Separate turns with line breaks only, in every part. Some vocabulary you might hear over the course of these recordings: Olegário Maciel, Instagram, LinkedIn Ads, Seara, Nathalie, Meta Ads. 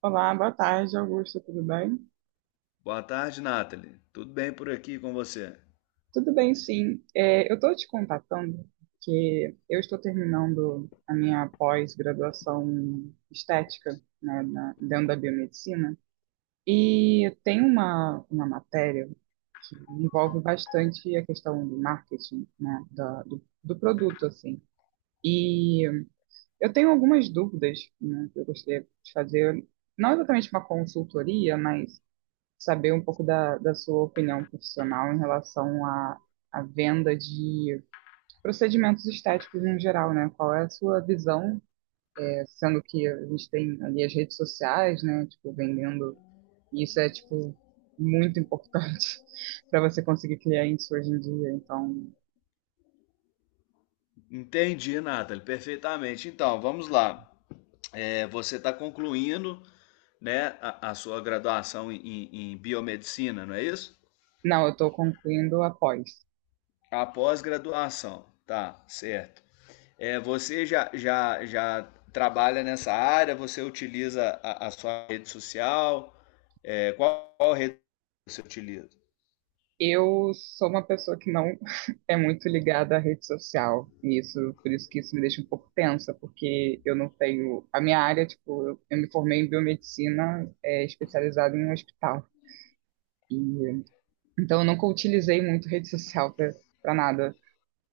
Olá, boa tarde, Augusto, tudo bem?
Boa tarde, Nathalie. Tudo bem por aqui com você?
Tudo bem, sim. Eu estou te contatando porque eu estou terminando a minha pós-graduação estética, né, dentro da biomedicina, e tem uma matéria que envolve bastante a questão do marketing, né, do produto, assim. E eu tenho algumas dúvidas, né, que eu gostaria de fazer, não exatamente uma consultoria, mas saber um pouco da sua opinião profissional em relação à venda de procedimentos estéticos no geral, né? Qual é a sua visão? Sendo que a gente tem ali as redes sociais, né? Tipo, vendendo, e isso é, tipo, muito importante para você conseguir clientes hoje em dia. Então,
Entendi, Nathalie, perfeitamente. Então, vamos lá. Você está concluindo, né, a sua graduação em, biomedicina, não é isso?
não, eu estou concluindo após.
A pós-graduação, tá, certo. Você já trabalha nessa área? Você utiliza a sua rede social? Qual rede você utiliza?
Eu sou uma pessoa que não é muito ligada à rede social, e isso, por isso que isso me deixa um pouco tensa, porque eu não tenho. A minha área, tipo, eu me formei em biomedicina, especializada em um hospital. E então, eu nunca utilizei muito rede social para nada,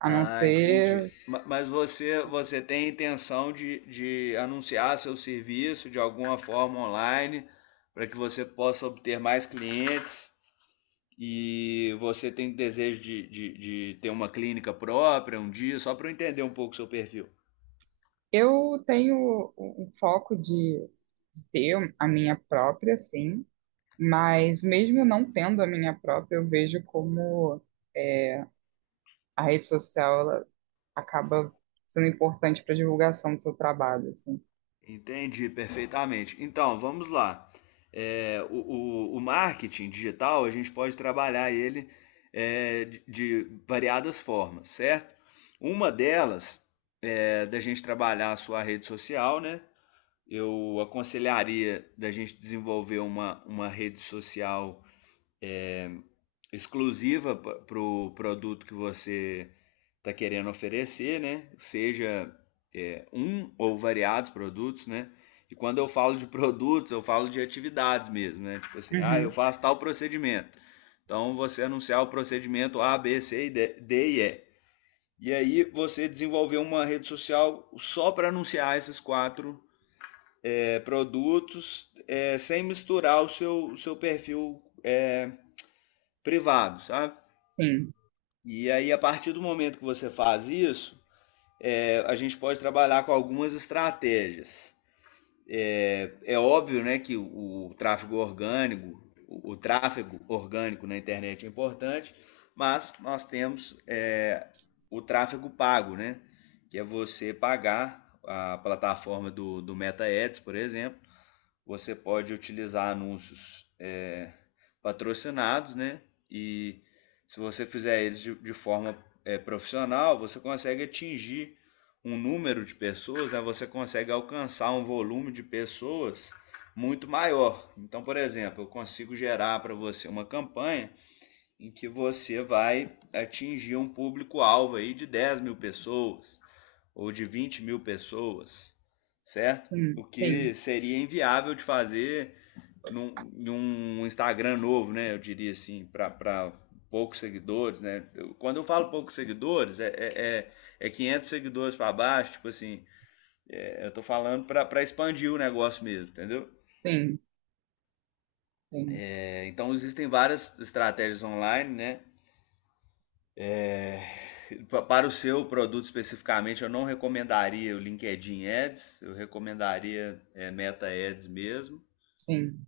a não
Ah, entendi.
ser.
Mas você, você tem intenção de anunciar seu serviço de alguma forma online para que você possa obter mais clientes e você tem desejo de ter uma clínica própria um dia, só para eu entender um pouco o seu perfil.
Eu tenho um foco de ter a minha própria, sim, mas mesmo não tendo a minha própria, eu vejo como. A rede social ela acaba sendo importante para divulgação do seu trabalho, assim.
Entendi perfeitamente. Então, vamos lá. É, o marketing digital, a gente pode trabalhar ele de variadas formas, certo? Uma delas é da gente trabalhar a sua rede social, né? Eu aconselharia da gente desenvolver uma rede social exclusiva para o produto que você está querendo oferecer, né? Seja um ou variados produtos, né? E quando eu falo de produtos, eu falo de atividades mesmo, né? Tipo assim, ah, eu
Uhum.
faço tal procedimento. Então você anunciar o procedimento A, B, C, D e E. E aí você desenvolveu uma rede social só para anunciar esses quatro produtos, sem misturar o seu perfil privado, sabe?
Sim,
E aí, a partir do momento que você faz isso, a gente pode trabalhar com algumas estratégias. É óbvio né, que o tráfego orgânico, tráfego orgânico na internet é importante, mas nós temos o tráfego pago, né, que é você pagar a plataforma do Meta Ads, por exemplo, você pode utilizar anúncios patrocinados, né? E se você fizer eles de forma profissional, você consegue atingir um número de pessoas, né? Você consegue alcançar um volume de pessoas muito maior. Então, por exemplo, eu consigo gerar para você uma campanha em que você vai atingir um público-alvo aí de 10 mil pessoas, ou de 20 mil pessoas, certo?
sim,
O
sim,
que seria inviável de fazer num Instagram novo, né? Eu diria assim, para poucos seguidores, né? Eu, quando eu falo poucos seguidores, é, é 500 seguidores para baixo, tipo assim, eu tô falando para expandir o negócio mesmo, entendeu?
sim, sim,
Então existem várias estratégias online, né? Para o seu produto especificamente, eu não recomendaria o LinkedIn Ads, eu recomendaria Meta Ads mesmo.
sim.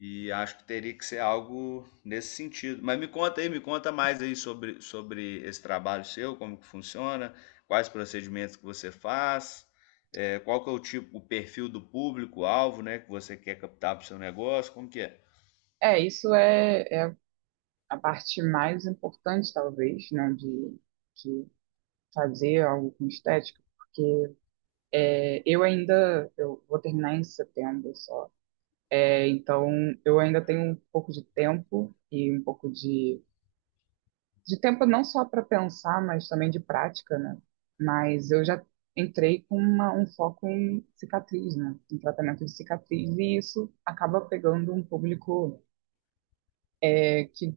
E acho que teria que ser algo nesse sentido. Mas me conta aí, me conta mais aí sobre, sobre esse trabalho seu, como que funciona, quais procedimentos que você faz, qual que é o tipo, o perfil do público-alvo, né, que você quer captar para o seu negócio, como que é?
Isso é a parte mais importante, talvez, né, de fazer algo com estética, porque eu ainda, eu vou terminar em setembro só. É, então eu ainda tenho um pouco de tempo e um pouco de tempo, não só para pensar, mas também de prática, né? Mas eu já entrei com um foco em cicatriz, né? Em tratamento de cicatriz, e isso acaba pegando um público que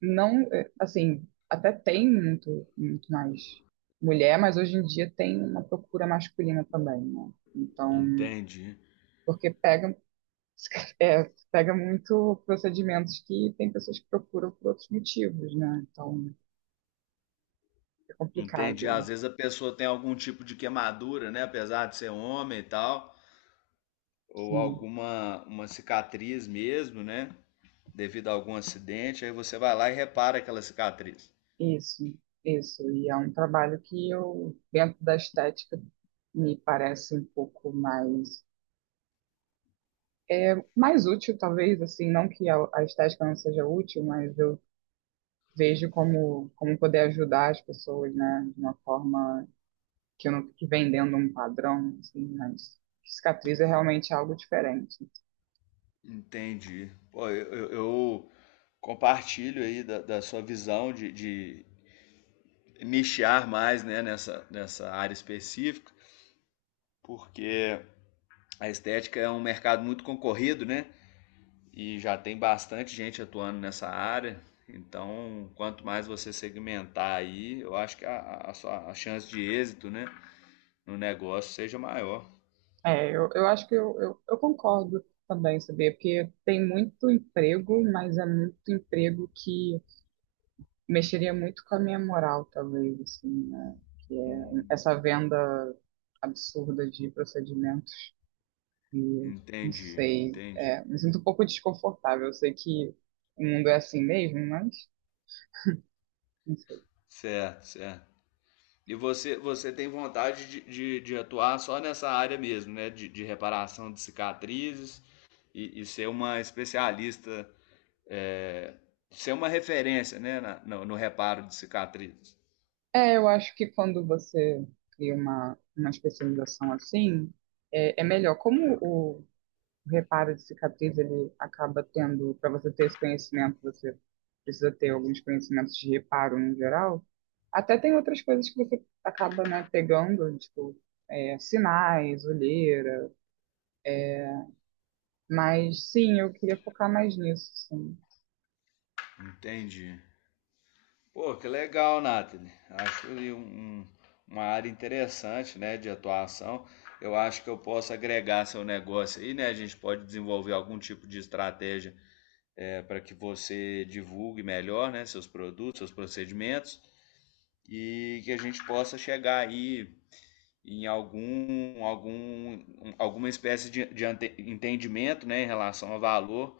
não, é, assim, até tem muito, muito mais mulher, mas hoje em dia tem uma procura masculina também, né? Então,
Entendi.
porque pega, é, pega muito procedimentos que tem pessoas que procuram por outros motivos, né? Então, é
Entendi.
complicado,
Às vezes a pessoa tem algum tipo de queimadura, né, apesar de ser homem e tal, ou
sim.
alguma uma cicatriz mesmo, né, devido a algum acidente, aí você vai lá e repara aquela cicatriz.
Isso, isso. E é um trabalho que eu, dentro da estética, me parece um pouco mais, mais útil, talvez, assim, não que a estética não seja útil, mas eu vejo como, como poder ajudar as pessoas, né, de uma forma que eu não fique vendendo um padrão, assim, mas cicatriz é realmente algo diferente.
Entendi. Pô, eu compartilho aí da, da sua visão de nichar mais, né, nessa área específica, porque a estética é um mercado muito concorrido, né? E já tem bastante gente atuando nessa área. Então, quanto mais você segmentar aí, eu acho que a sua a chance de êxito, né, no negócio seja maior.
Eu acho que eu concordo também, sabia? Porque tem muito emprego, mas é muito emprego que mexeria muito com a minha moral, talvez, assim, né? Que é essa venda absurda de procedimentos que, não
Entendi,
sei,
entendi.
me sinto um pouco desconfortável. Eu sei que o mundo é assim mesmo, mas não sei.
Certo, certo. E você, você tem vontade de atuar só nessa área mesmo, né? De reparação de cicatrizes e ser uma especialista, é, ser uma referência, né? No, no reparo de cicatrizes.
É, eu acho que quando você cria uma especialização assim, é melhor. Como o reparo de cicatriz, ele acaba tendo, para você ter esse conhecimento, você precisa ter alguns conhecimentos de reparo no geral. Até tem outras coisas que você acaba, né, pegando, tipo, sinais, olheira. Mas sim, eu queria focar mais nisso, sim.
Entendi. Pô, que legal, Nathalie. Acho ali um, um- uma área interessante, né? De atuação. Eu acho que eu posso agregar seu negócio aí, né? A gente pode desenvolver algum tipo de estratégia para que você divulgue melhor, né, seus produtos, seus procedimentos e que a gente possa chegar aí em algum alguma espécie de entendimento né, em relação ao valor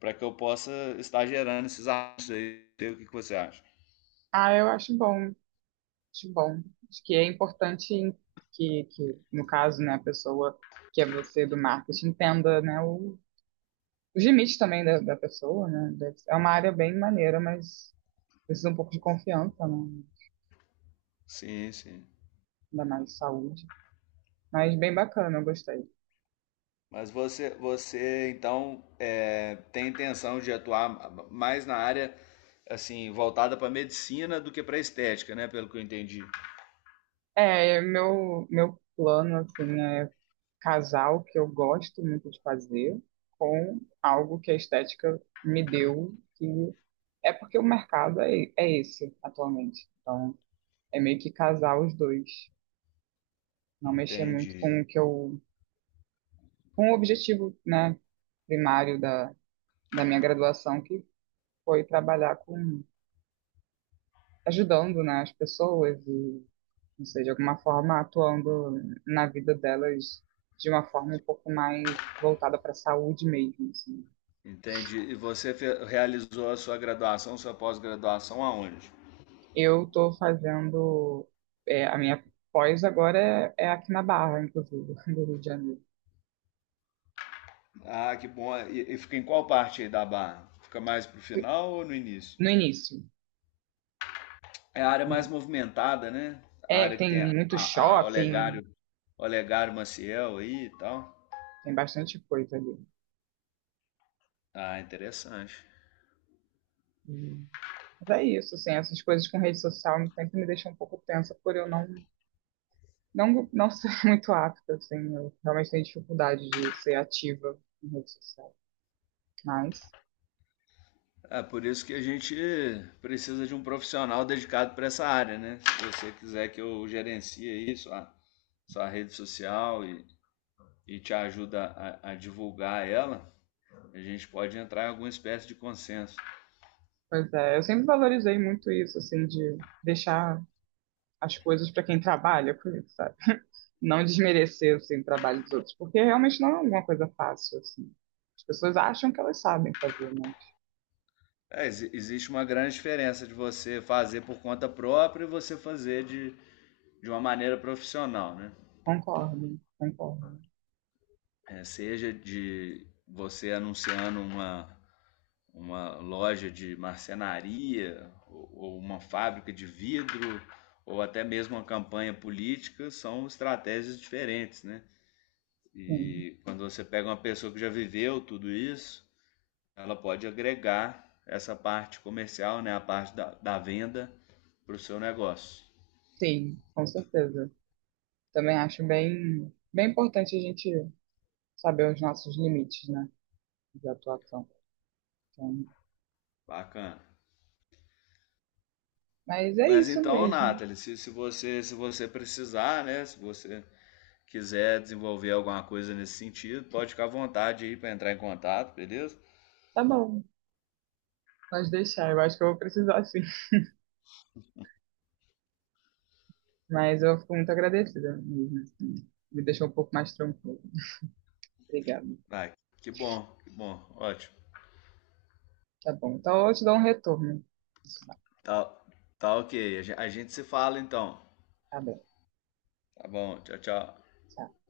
para que eu possa estar gerando esses atos aí. O que que você acha?
Ah, eu acho bom, acho bom. Acho que é importante que no caso, né, a pessoa que é você do marketing entenda, né, os limites também da pessoa, né? É uma área bem maneira, mas precisa um pouco de confiança, né?
Sim, sim.
Ainda mais de saúde. Mas bem bacana, eu gostei.
Mas você, você então tem intenção de atuar mais na área assim voltada para medicina do que para estética, né? Pelo que eu entendi.
É, meu plano, assim, é casar o que eu gosto muito de fazer com algo que a estética me deu, que é porque o mercado é esse atualmente. Então, é meio que casar os dois. Não mexer muito
Entendi.
com o que eu, com o objetivo, né, primário da minha graduação, que foi trabalhar com, ajudando, né, as pessoas e não sei, de alguma forma atuando na vida delas de uma forma um pouco mais voltada para a saúde mesmo, assim.
Entendi. E você realizou a sua graduação, sua pós-graduação aonde?
Eu estou fazendo, a minha pós agora é aqui na Barra, inclusive, do Rio de Janeiro.
Ah, que bom. E fica em qual parte aí da barra? Fica mais pro final ou no início?
No início.
É a área mais movimentada, né? A
É,
área que
tem
tem
muito
a
shopping,
Olegário, Olegário Maciel aí e tal.
tem bastante coisa ali.
Ah, interessante.
Hum. Mas é isso, assim, essas coisas com rede social sempre me deixam um pouco tensa por eu não ser muito apta, assim, eu realmente tenho dificuldade de ser ativa em rede social. Mas,
É por isso que a gente precisa de um profissional dedicado para essa área, né? Se você quiser que eu gerencie aí sua, sua rede social e te ajuda a divulgar ela, a gente pode entrar em alguma espécie de consenso.
pois é, eu sempre valorizei muito isso, assim, de deixar as coisas para quem trabalha com isso, sabe? Não desmerecer, assim, o trabalho dos outros, porque realmente não é alguma coisa fácil, assim. As pessoas acham que elas sabem fazer, mas
Existe uma grande diferença de você fazer por conta própria e você fazer de uma maneira profissional, né?
concordo, concordo.
É, seja de você anunciando uma loja de marcenaria, ou uma fábrica de vidro, ou até mesmo uma campanha política, são estratégias diferentes, né?
Sim,
E quando você pega uma pessoa que já viveu tudo isso, ela pode agregar essa parte comercial, né? A parte da venda para o seu negócio.
sim, com certeza. Também acho bem, bem importante a gente saber os nossos limites, né, de atuação. Então,
Bacana.
mas é
Mas
isso
então,
mesmo.
Nathalie, se você precisar, né? Se você quiser desenvolver alguma coisa nesse sentido, pode ficar à vontade aí para entrar em contato, beleza?
Tá bom, pode deixar, eu acho que eu vou precisar, sim. Mas eu fico muito agradecida mesmo, assim. Me deixou um pouco mais tranquilo. Obrigada.
Ah, que bom, ótimo.
Tá bom. Então eu te dou um retorno.
Tá, tá ok. A gente se fala então.
Tá bem.
Tá bom, tchau, tchau.
Tchau.